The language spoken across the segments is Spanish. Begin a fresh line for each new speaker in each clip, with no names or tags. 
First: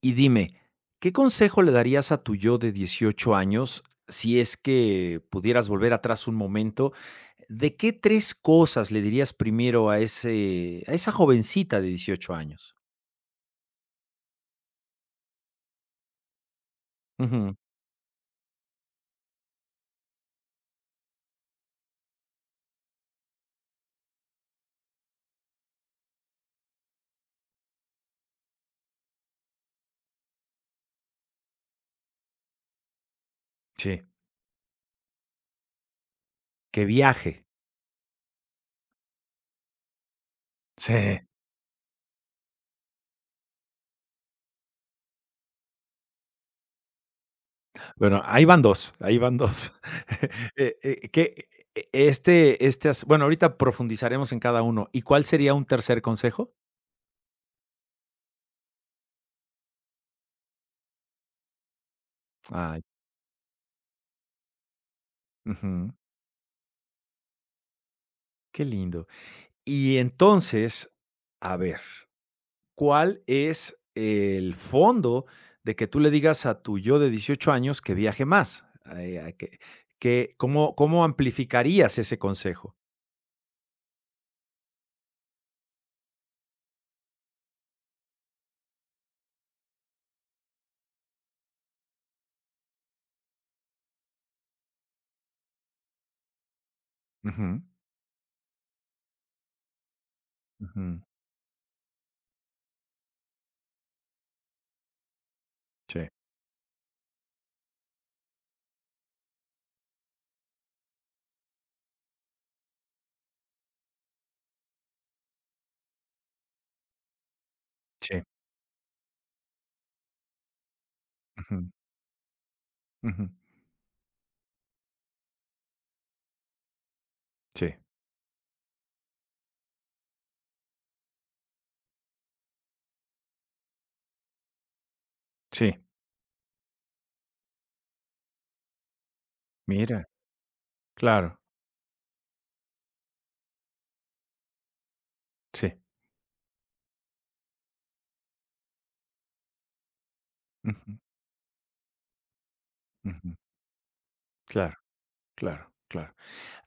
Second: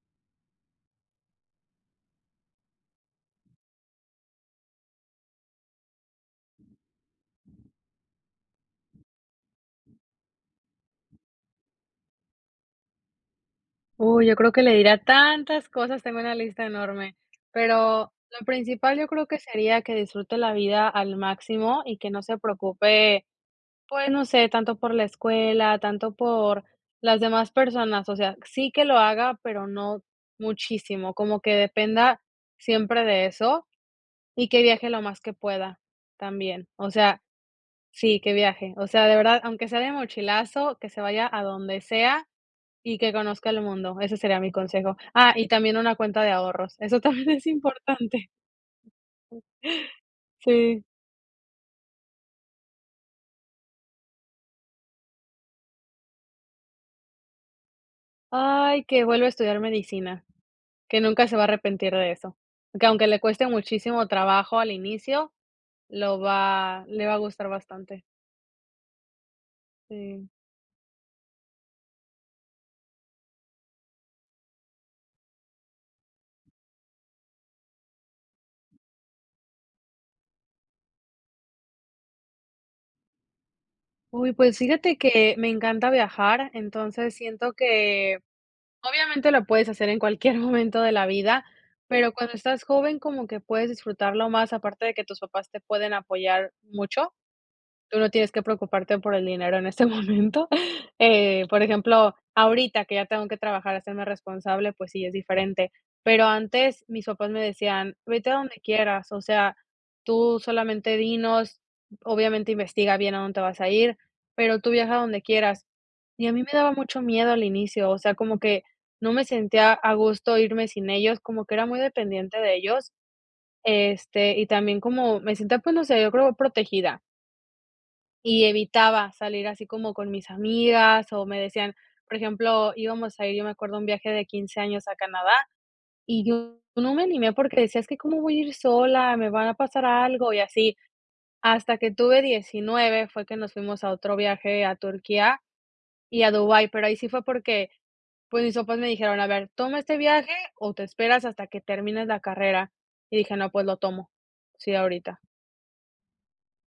Y dime, ¿qué consejo le darías a tu yo de 18 años si es que pudieras volver atrás un momento? ¿De qué 3 cosas le dirías primero a esa jovencita de 18 años?
Uy, yo creo que le diría tantas cosas, tengo una lista enorme,
Ujú,
pero lo principal yo creo que sería que disfrute la vida al máximo y que no se preocupe, pues, no sé, tanto por la escuela, tanto por las demás personas, o sea, sí que lo haga, pero no muchísimo, como que dependa siempre de eso
sí.
y que viaje lo más que pueda también,
Que
o sea,
viaje.
sí, que viaje, o sea, de verdad, aunque sea de mochilazo, que
Sí,
se vaya a donde sea, y que conozca el mundo, ese sería mi consejo. Ah, y también una cuenta de ahorros, eso también es
bueno,
importante.
ahí van 2. Ahí van 2.
Sí.
Que e este este as bueno, ahorita profundizaremos en cada uno. ¿Y cuál sería un tercer consejo?
Ay, que vuelva a estudiar medicina, que nunca se va a arrepentir de eso,
Ay.
que aunque le cueste muchísimo trabajo al inicio,
Ujú,
lo va le va a gustar bastante.
qué lindo. Y
Sí.
entonces, a ver, ¿cuál es el fondo de que tú le digas a tu yo de 18 años que viaje más? Ay, ay, ¿cómo amplificarías ese consejo?
Uy, pues fíjate que me encanta viajar, entonces siento que obviamente lo puedes hacer en cualquier momento de la vida, pero cuando estás joven como que puedes disfrutarlo más, aparte de que tus papás te pueden apoyar mucho.
Ujú,
Tú no tienes que preocuparte por el dinero en este momento.
ujú.
Por ejemplo, ahorita que ya tengo que trabajar, hacerme responsable, pues sí, es diferente.
Sí,
Pero antes mis papás me decían: vete a donde quieras, o sea, tú solamente dinos, obviamente investiga bien a dónde te vas a ir, pero tú viaja a donde quieras. Y a mí me daba mucho miedo al inicio, o sea,
sí.
como que no me sentía a gusto irme sin ellos, como que
Ujú,
era muy dependiente de ellos,
ujú.
y también como me sentía, pues no sé, yo creo protegida,
Sí,
y evitaba salir así como con mis amigas, o me decían, por ejemplo, íbamos a ir, yo me acuerdo, un viaje de 15 años a Canadá,
sí.
y yo no me animé porque decía: "Es que cómo voy a ir sola, me van a pasar
Mira,
algo", y así.
claro.
Hasta que tuve 19 fue que nos fuimos a otro viaje a Turquía
Sí.
y a Dubái, pero ahí sí fue porque, pues, mis papás me dijeron: "A ver, toma este viaje o te
Ujú,
esperas hasta que termines la carrera". Y
ujú.
dije: "No, pues lo tomo". Sí,
Claro,
ahorita.
claro, claro.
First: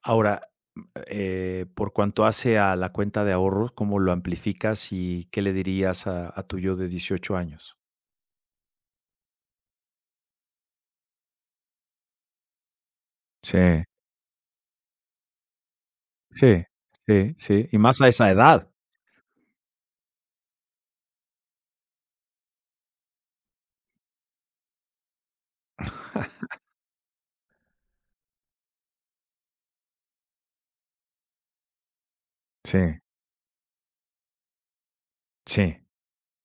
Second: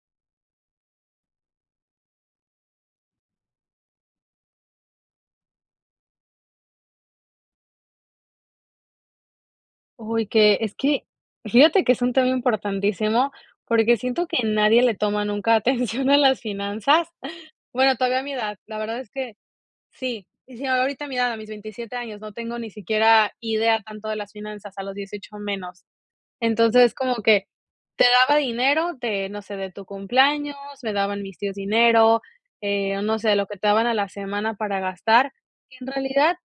Ahora, mm, por cuanto hace a la cuenta de ahorros, ¿cómo lo amplificas y qué le dirías a tu yo de 18 años?
Uy, que es que fíjate que es un tema importantísimo,
Sí.
porque siento que nadie le toma nunca atención a las
Sí,
finanzas.
sí, sí, y
Bueno,
más a
todavía a
esa
mi edad,
edad.
la verdad es que sí. Y si ahorita a mi edad, a mis 27 años, no tengo ni siquiera idea tanto de las finanzas, a los 18 menos. Entonces, como que te daba dinero de, no sé, de tu cumpleaños, me daban mis tíos dinero,
Sí,
no sé, lo que te daban a la semana para gastar.
sí,
En realidad,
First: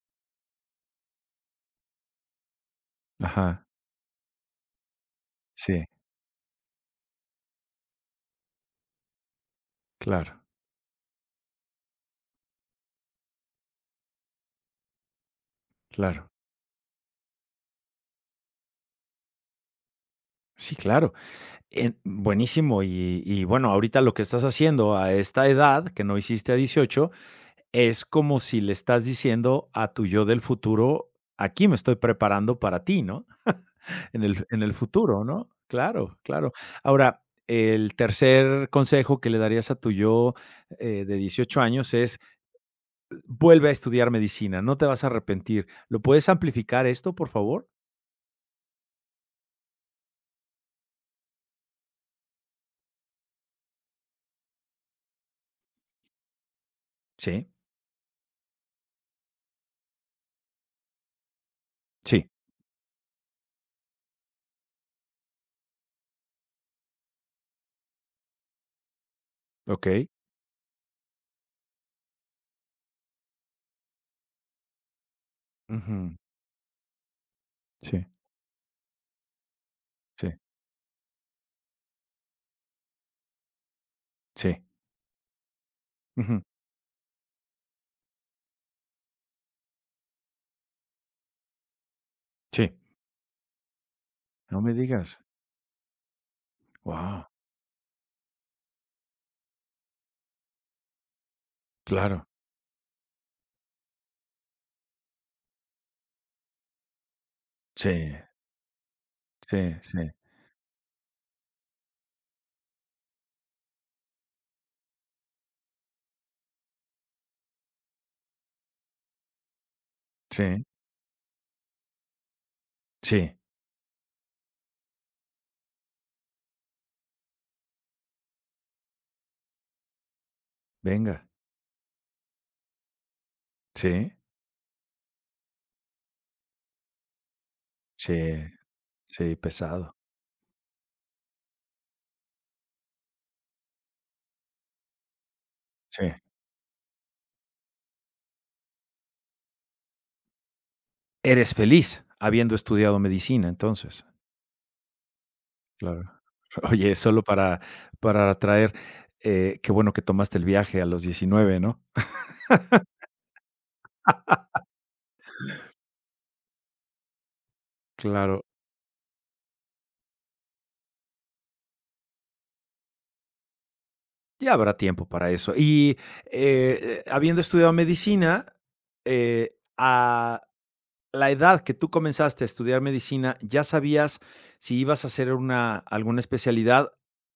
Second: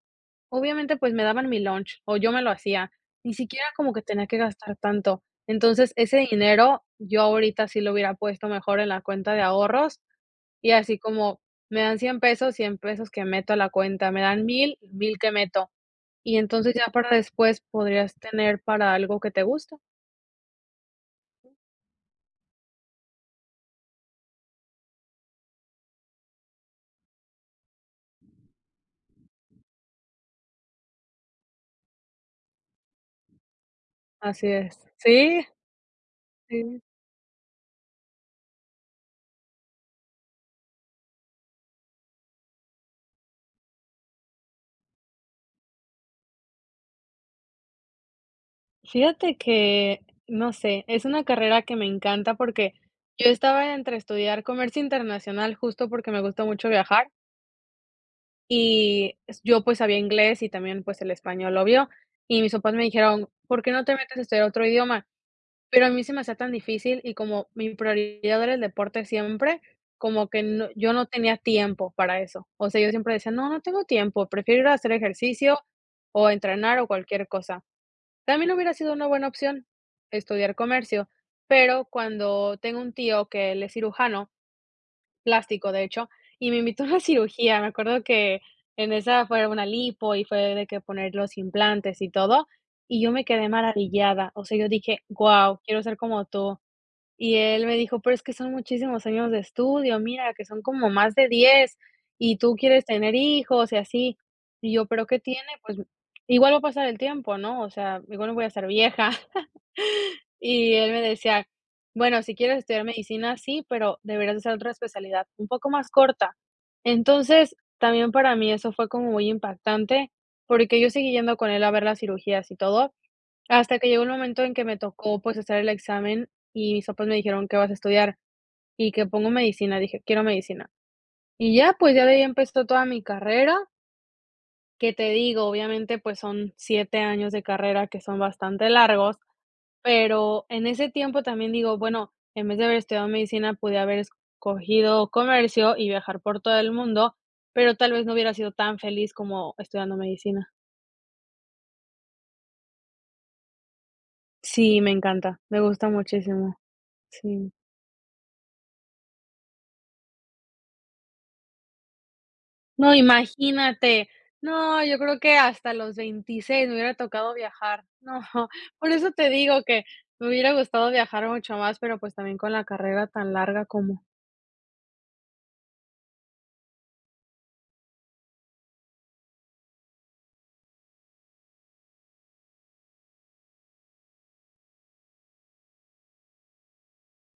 obviamente, pues, me daban mi lunch, o yo me lo hacía, ni
ajá,
siquiera como que tenía que gastar tanto.
sí,
Entonces, ese dinero yo ahorita sí lo hubiera puesto mejor en la cuenta de ahorros,
claro,
y así como me dan 100 pesos, 100 pesos que meto a la cuenta, me dan mil que meto,
claro.
y entonces ya para después podrías tener para algo que te gusta.
Sí, claro. En buenísimo, y bueno, ahorita lo que estás haciendo a esta edad, que no hiciste a 18 es como si le estás diciendo a tu yo del futuro: "Aquí me estoy preparando para ti", ¿no? En el
Así
en el
es.
futuro,
Sí,
¿no? Claro, claro.
sí.
Ahora, el tercer consejo que le darías a tu yo, de 18 años es: vuelve a estudiar medicina, no te vas a arrepentir. ¿Lo puedes amplificar esto, por favor?
Fíjate que, no sé, es una carrera que me encanta porque yo estaba entre estudiar comercio internacional, justo porque me gusta mucho viajar.
Sí,
Y s yo, pues, sabía inglés y también, pues, el español, obvio.
sí,
Y mis papás me dijeron: "¿Por qué no te metes a estudiar otro idioma?". Pero a mí se me hacía tan difícil y como mi prioridad era el deporte siempre,
okey.
como que yo no tenía tiempo para eso. O sea, yo siempre decía: "No, no tengo tiempo, prefiero ir a hacer ejercicio
Ujú.
o entrenar o cualquier cosa".
Sí,
También hubiera sido una buena opción
sí,
estudiar comercio, pero cuando tengo un tío que él es cirujano
sí.
plástico, de hecho,
Ujú.
y me invitó a una cirugía. Me acuerdo que en esa fue una lipo y fue de que poner los implantes y todo,
Sí.
y yo me quedé maravillada. O sea,
No
yo
me
dije:
digas.
"Guau, quiero ser como tú".
Wow.
Y él me dijo: "Pero es que son muchísimos años de estudio, mira, que son como más de 10
Claro.
y tú quieres tener hijos y así". Y yo: "¿Pero qué tiene? Pues igual va a pasar el tiempo, ¿no? O
Sí,
sea, igual no voy a ser vieja".
sí, sí,
Y él me decía: "Bueno, si quieres estudiar medicina, sí, pero deberías de hacer otra especialidad un poco más corta". Entonces, también para mí eso fue como muy impactante,
sí,
porque yo seguí yendo con él a ver las cirugías y todo,
sí.
hasta que llegó el momento en que me tocó, pues, hacer el examen y mis papás me dijeron: "¿Qué vas a estudiar?". Y que pongo medicina, dije: "Quiero medicina".
Venga.
Y ya, pues, ya de ahí empezó toda mi carrera,
Sí,
que te digo, obviamente, pues, son 7 años de carrera que son
sí,
bastante largos.
sí, pesado.
Pero en ese tiempo también digo, bueno, en vez de haber estudiado medicina, pude haber escogido comercio y
Sí.
viajar por todo el mundo, pero tal vez no hubiera sido tan feliz como estudiando medicina.
Eres feliz habiendo estudiado medicina, entonces.
Sí, me encanta, me gusta
Claro.
muchísimo,
Oye, solo
sí.
para atraer, qué bueno que tomaste el viaje a los 19, ¿no?
No, imagínate. No, yo creo que hasta los 26 me hubiera tocado viajar. No,
Claro.
por eso te digo que me hubiera gustado viajar mucho más, pero, pues, también con la carrera tan larga como
Ya habrá tiempo para eso. Y, habiendo estudiado medicina, a la edad que tú comenzaste a estudiar medicina, ¿ya sabías si ibas a hacer una alguna especialidad?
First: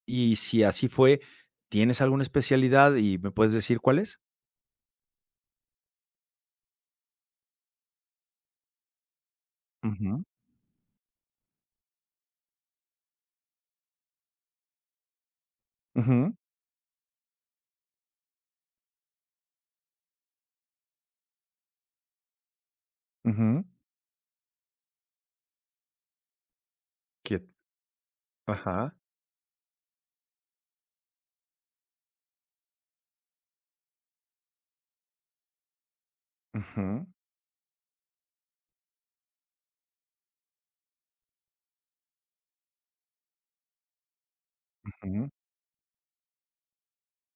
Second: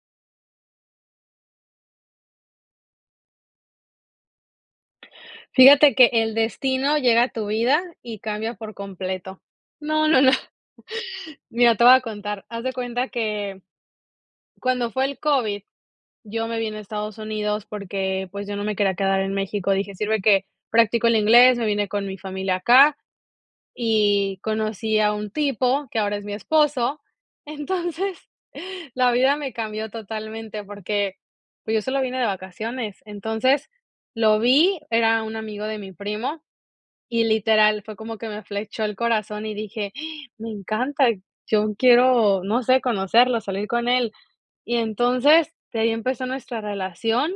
Y si así fue, ¿tienes alguna especialidad y me puedes decir cuál es?
Fíjate que el destino llega a tu vida y cambia por completo. No, no,
Ujú,
no. Mira, te voy a contar. Haz de cuenta que cuando fue el COVID,
ujú,
yo me vine a Estados Unidos porque, pues, yo no me quería quedar en México. Dije: "Sirve que practico el inglés", me vine con mi familia acá
ujú,
y conocí a un tipo que ahora es mi esposo.
que
Entonces,
ajá,
la vida me cambió totalmente porque, pues, yo solo vine de vacaciones. Entonces, lo vi, era un amigo de mi primo
ujú,
y literal, fue como que me flechó el corazón y dije: "Ah, me encanta, yo quiero, no sé, conocerlo, salir con él". Y
ujú,
entonces, de ahí empezó nuestra relación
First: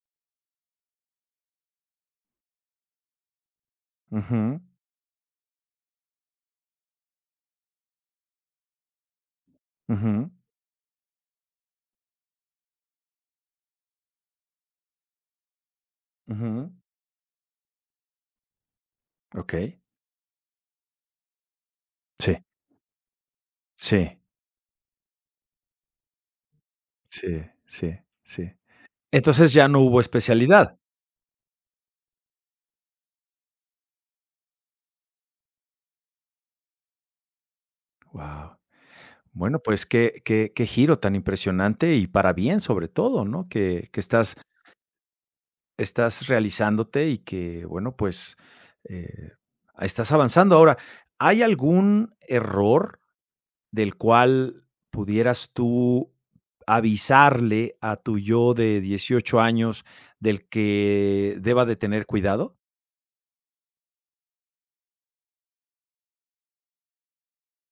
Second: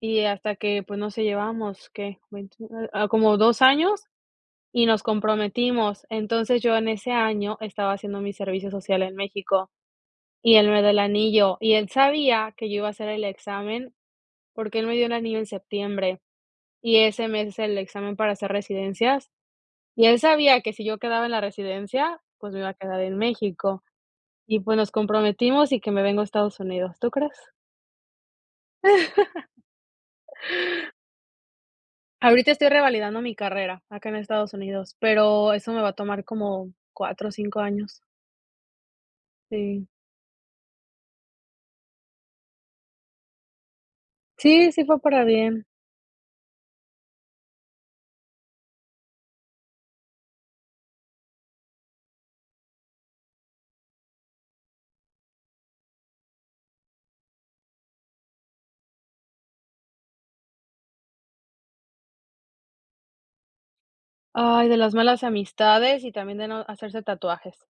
y hasta que, pues, no sé, llevamos ¿qué? 21, como 2 años
ujú,
y nos comprometimos. Entonces, yo en ese año estaba haciendo mi servicio social en México
ujú,
y él me dio el anillo, y él sabía que yo iba a hacer el examen porque él me dio el anillo en septiembre
ujú.
y ese mes es el examen para hacer residencias.
Okey.
Y él sabía que si yo quedaba en la residencia,
Sí,
pues me iba a quedar en México.
sí,
Y pues nos comprometimos y que me vengo a Estados Unidos, ¿tú crees?
sí, sí, sí. Entonces, ya no hubo especialidad.
Ahorita estoy revalidando mi carrera acá en Estados Unidos, pero eso me va a tomar como 4 o 5 años.
Guau. Bueno, pues
Sí.
qué giro tan impresionante y para bien, sobre todo, ¿no? Que estás
Sí, sí fue para bien.
estás realizándote y que, bueno, pues, eh, estás avanzando. Ahora, ¿hay algún error del cual pudieras tú avisarle a tu yo de 18 años del que deba de tener cuidado?
Ay, de las malas amistades y también de no hacerse tatuajes.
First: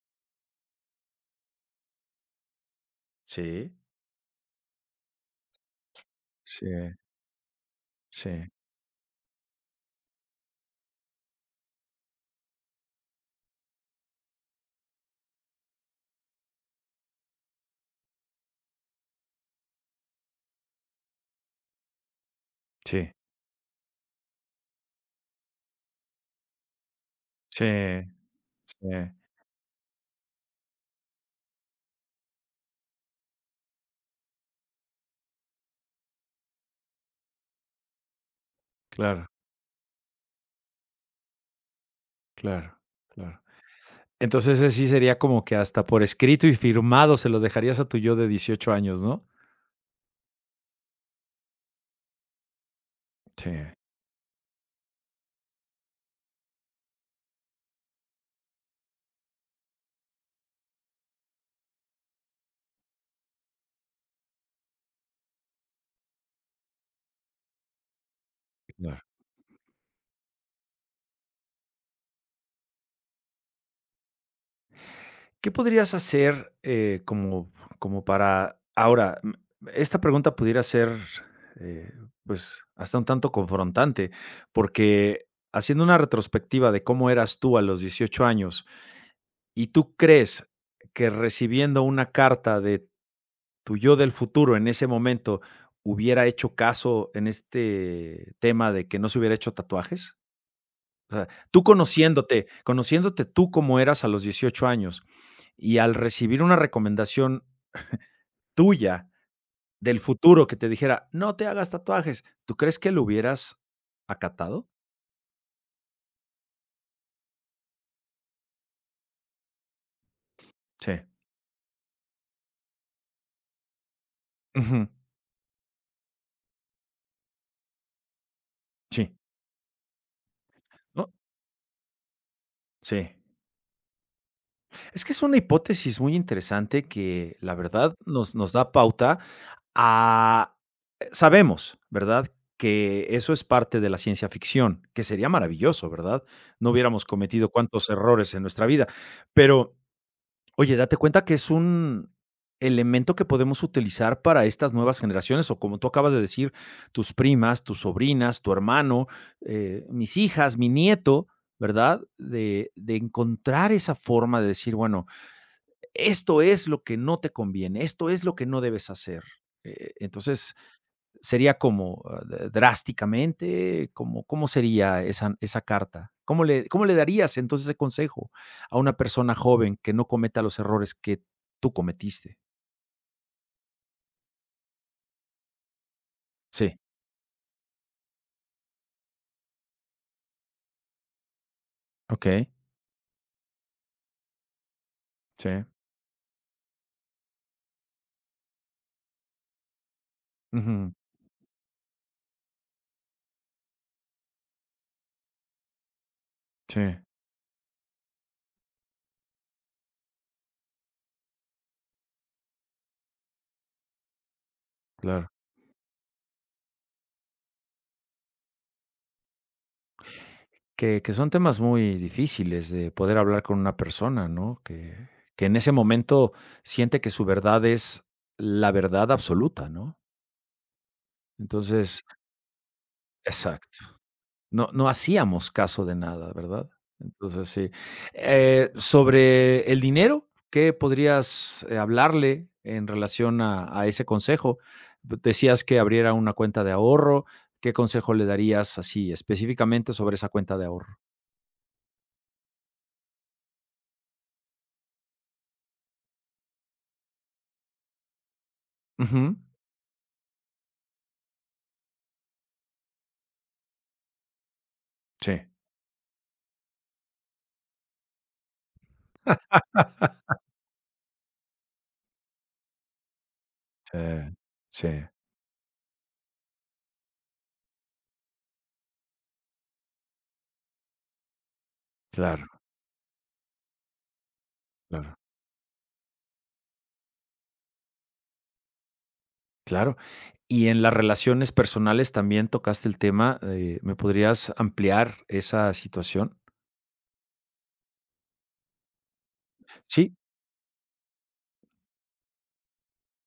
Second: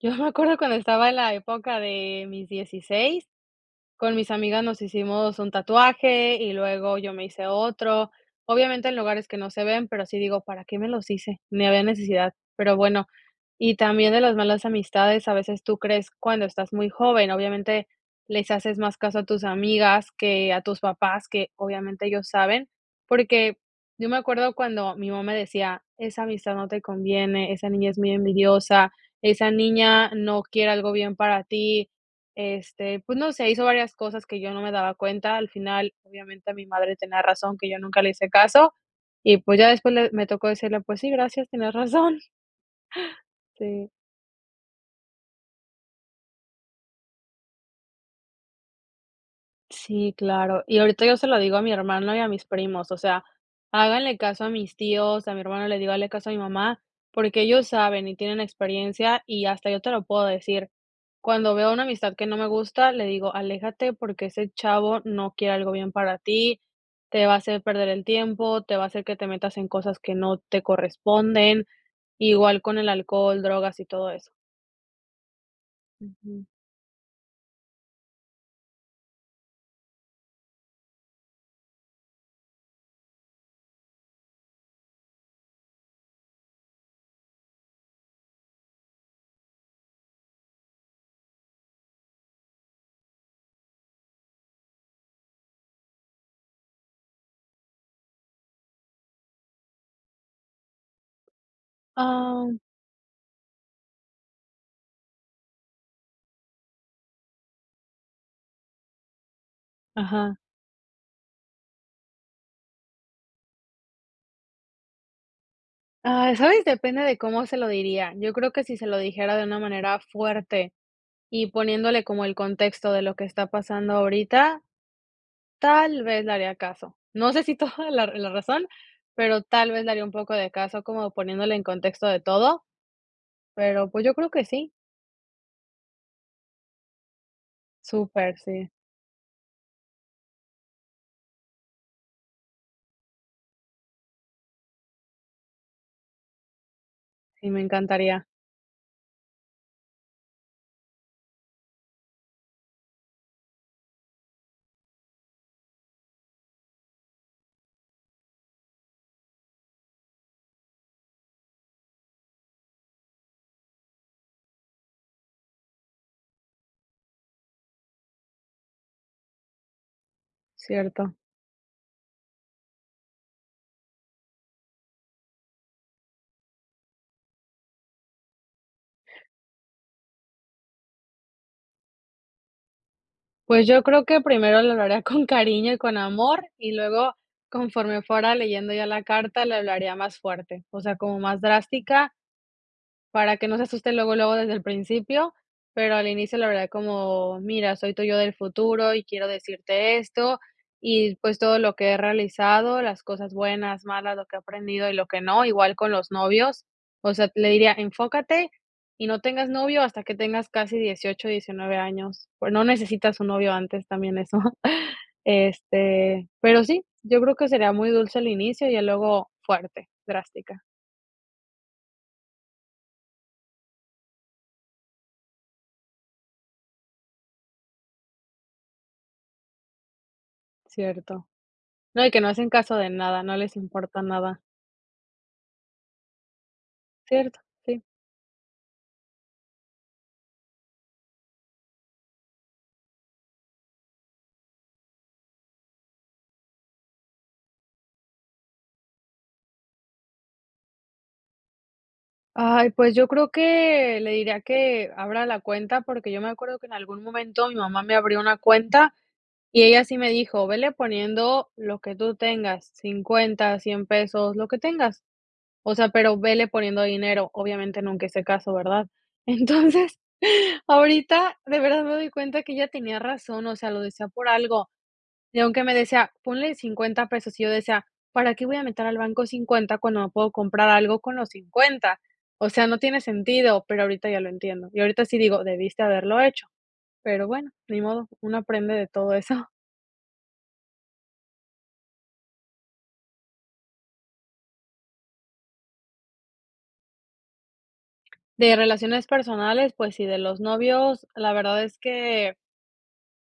Yo me acuerdo cuando estaba en la época de mis 16.
Sí,
Con mis amigas nos hicimos un tatuaje y
sí,
luego yo me hice otro.
sí,
Obviamente en lugares que no se ven, pero sí digo, ¿para qué me los hice? Ni había necesidad. Pero bueno, y también de las malas amistades, a veces tú crees cuando estás muy joven, obviamente les haces más caso a tus amigas que a tus papás, que obviamente ellos saben,
sí,
porque yo me acuerdo cuando mi mamá me decía: esa amistad no te conviene, esa niña es
sí,
muy
sí,
envidiosa, esa niña no quiere algo bien para ti, pues no sé, hizo varias cosas que yo no me daba cuenta. Al final, obviamente, mi madre tenía razón, que yo nunca le hice caso.
claro,
Y pues ya después le me tocó decirle, pues sí, gracias, tienes razón.
claro, claro.
Sí.
Entonces, ese sí sería como que hasta por escrito y firmado se lo dejarías a tu yo de 18 años, ¿no?
Sí, claro. Y ahorita yo se lo digo a mi hermano y a mis primos, o sea,
Sí,
háganle caso a mis tíos, a mi hermano le digo, hazle caso a mi mamá, porque ellos saben y tienen experiencia, y hasta yo te lo puedo decir. Cuando veo una amistad que no me gusta, le digo: aléjate, porque ese chavo no quiere algo bien para ti, te va a hacer perder el tiempo, te va a
claro.
hacer que te metas en cosas que no te corresponden, igual con el alcohol, drogas y todo eso.
¿Qué podrías
Ujú.
hacer, como para ahora, esta pregunta pudiera ser, eh, pues, hasta un tanto confrontante, porque haciendo una retrospectiva de cómo eras tú a los 18 años, ¿y tú crees que recibiendo una carta de tu yo del futuro en ese momento hubiera hecho caso en este tema de que no se hubiera hecho tatuajes? O sea, tú
Ah,
conociéndote, conociéndote tú como eras a los 18 años y al recibir una recomendación tuya del
ajá.
futuro que te dijera: "No te hagas tatuajes", ¿tú crees que lo hubieras acatado?
Ah, ¿sabes? Depende de cómo se lo diría. Yo creo que si se lo dijera de una manera fuerte
Sí.
y poniéndole como el contexto de lo que está pasando ahorita,
Ujú.
tal vez le haría caso. No sé si toda la razón,
Sí.
pero tal vez le haría un poco de caso, como
¿No?
poniéndole en contexto de todo,
Sí.
pero, pues, yo creo que sí,
Es que es una hipótesis muy interesante que, la verdad, nos
súper,
nos
sí,
da pauta. Ah, Sabemos, ¿verdad?, que eso es parte de la ciencia ficción, que sería maravilloso, ¿verdad? No hubiéramos cometido
sí, me
cuantos
encantaría,
errores en nuestra vida. Pero, oye, date cuenta que es un elemento que podemos utilizar para estas nuevas generaciones, o como tú acabas de decir, tus primas, tus sobrinas, tu hermano, mis hijas, mi nieto, ¿verdad? De encontrar esa forma de decir, bueno, esto es lo que no te conviene, esto es lo que no debes hacer. Entonces
cierto.
sería como, drásticamente, como, ¿cómo sería esa carta? ¿Cómo le darías entonces ese consejo a una persona joven que no cometa los errores que tú cometiste?
Pues, yo creo que primero le hablaría con cariño y con amor, y
Sí,
luego, conforme fuera leyendo ya la carta, le hablaría más fuerte, o sea, como más drástica.
ok,
Para que no se asuste luego, luego desde el principio,
sí.
pero al inicio, la verdad, como: "Mira, soy tu yo del futuro y quiero decirte esto,
Ujú.
y pues todo lo que he realizado, las cosas buenas, malas, lo que he aprendido y lo que no", igual con los novios,
Sí,
o sea, le diría: "Enfócate y no tengas novio hasta que tengas casi 18, 19 años, pues no necesitas un novio antes", también eso.
claro.
Pero sí, yo creo que sería muy dulce al inicio y ya luego fuerte, drástica.
Que son temas muy difíciles de poder hablar con una persona, ¿no? Que en ese momento siente que su verdad es la verdad absoluta, ¿no?
Cierto.
Entonces,
No, y que no hacen caso de nada, no les
exacto.
importa nada.
No hacíamos caso de nada, ¿verdad?
Cierto,
Entonces, sí.
sí.
Sobre el dinero, ¿qué podrías, hablarle en relación a ese consejo? Decías que abriera una cuenta de ahorro, ¿qué consejo le darías así específicamente sobre esa cuenta de ahorro?
Ay, pues yo creo que le diría que abra la cuenta, porque yo me acuerdo que en algún momento mi mamá me abrió una cuenta
Ujú.
y ella sí me dijo: "Vele poniendo lo que tú tengas, 50, 100 pesos, lo que tengas,
Sí,
o sea, pero vele poniendo dinero", obviamente nunca hice caso, ¿verdad? Entonces, ahorita de verdad me doy cuenta que ella tenía razón, o sea, lo
sí,
decía por algo.
sí,
Y aunque me decía: ponle 50 pesos, y yo decía: ¿para qué voy a meter al banco 50 cuando me puedo comprar algo con los 50? O
claro,
sea, no tiene sentido, pero ahorita ya lo entiendo. Y ahorita
claro,
sí digo, debiste haberlo hecho, pero bueno, ni modo, uno aprende de todo eso.
claro. Y en las relaciones personales también tocaste el tema, ¿me podrías ampliar esa situación?
De relaciones personales, pues sí,
Sí,
de los novios, la verdad es que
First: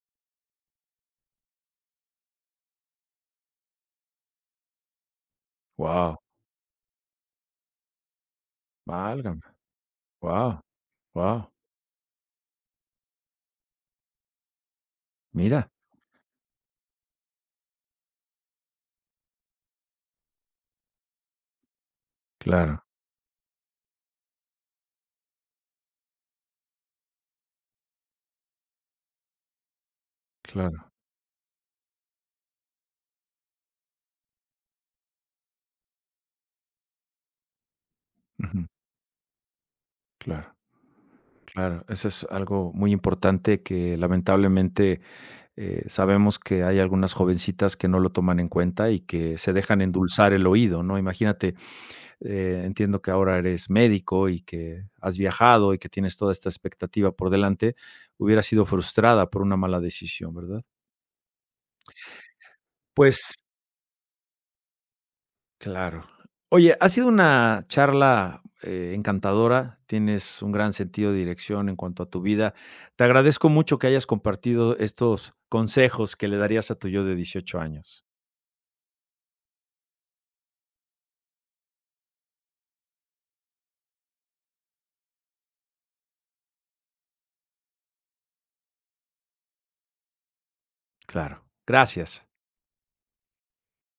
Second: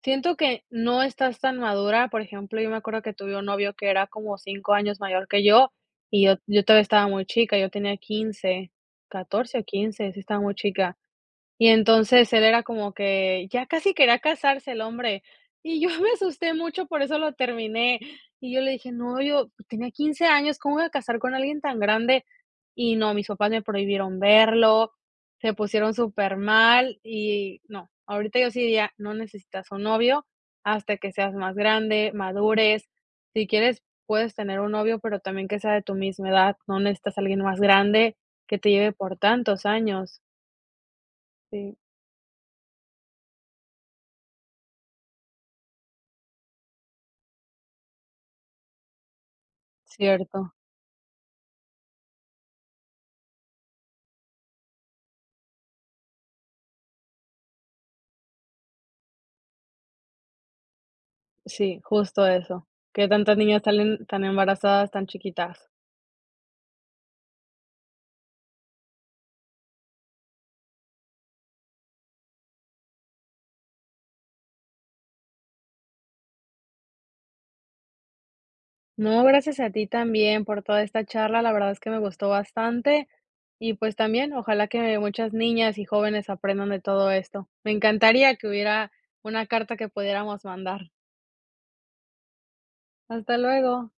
siento que no estás tan madura. Por ejemplo, yo me acuerdo que tuve un novio que era como 5 años mayor que yo,
wow,
y yo todavía estaba muy chica, yo tenía 15
válgame.
14 o quince, sí estaba muy
Wow,
chica.
wow.
Y entonces él era como que ya casi quería casarse el hombre.
Mira,
Y yo me asusté mucho, por eso lo terminé. Y yo le dije: "No, yo tenía 15 años, ¿cómo me voy a casar con alguien tan grande?".
claro,
Y no, mis papás me prohibieron verlo, se pusieron súper mal, y no, ahorita yo sí diría: "No necesitas un novio
claro,
hasta que seas más grande, madures. Si quieres, puedes tener un novio, pero también que sea de tu misma edad, no necesitas a alguien más grande que
ujú,
te lleve por tantos años".
claro,
Sí.
claro. Eso es algo muy importante que lamentablemente, sabemos que hay algunas jovencitas que no lo toman en cuenta y que se dejan endulzar el
Cierto,
oído, ¿no? Imagínate, entiendo que ahora eres médico y que has viajado y que tienes toda esta expectativa por delante, hubiera sido frustrada por una mala decisión, ¿verdad?
sí, justo eso. Que
Pues,
tantas niñas salen tan embarazadas, tan chiquitas.
claro. Oye, ha sido una charla, encantadora. Tienes un gran sentido de dirección en cuanto a tu vida. Te agradezco mucho que hayas compartido estos consejos que le darías a tu yo de 18 años.
No, gracias a ti también por toda esta charla, la verdad es que me gustó bastante y pues también ojalá que muchas niñas y jóvenes aprendan de todo esto. Me encantaría que hubiera una carta que pudiéramos mandar.
Claro. Gracias.
Hasta luego.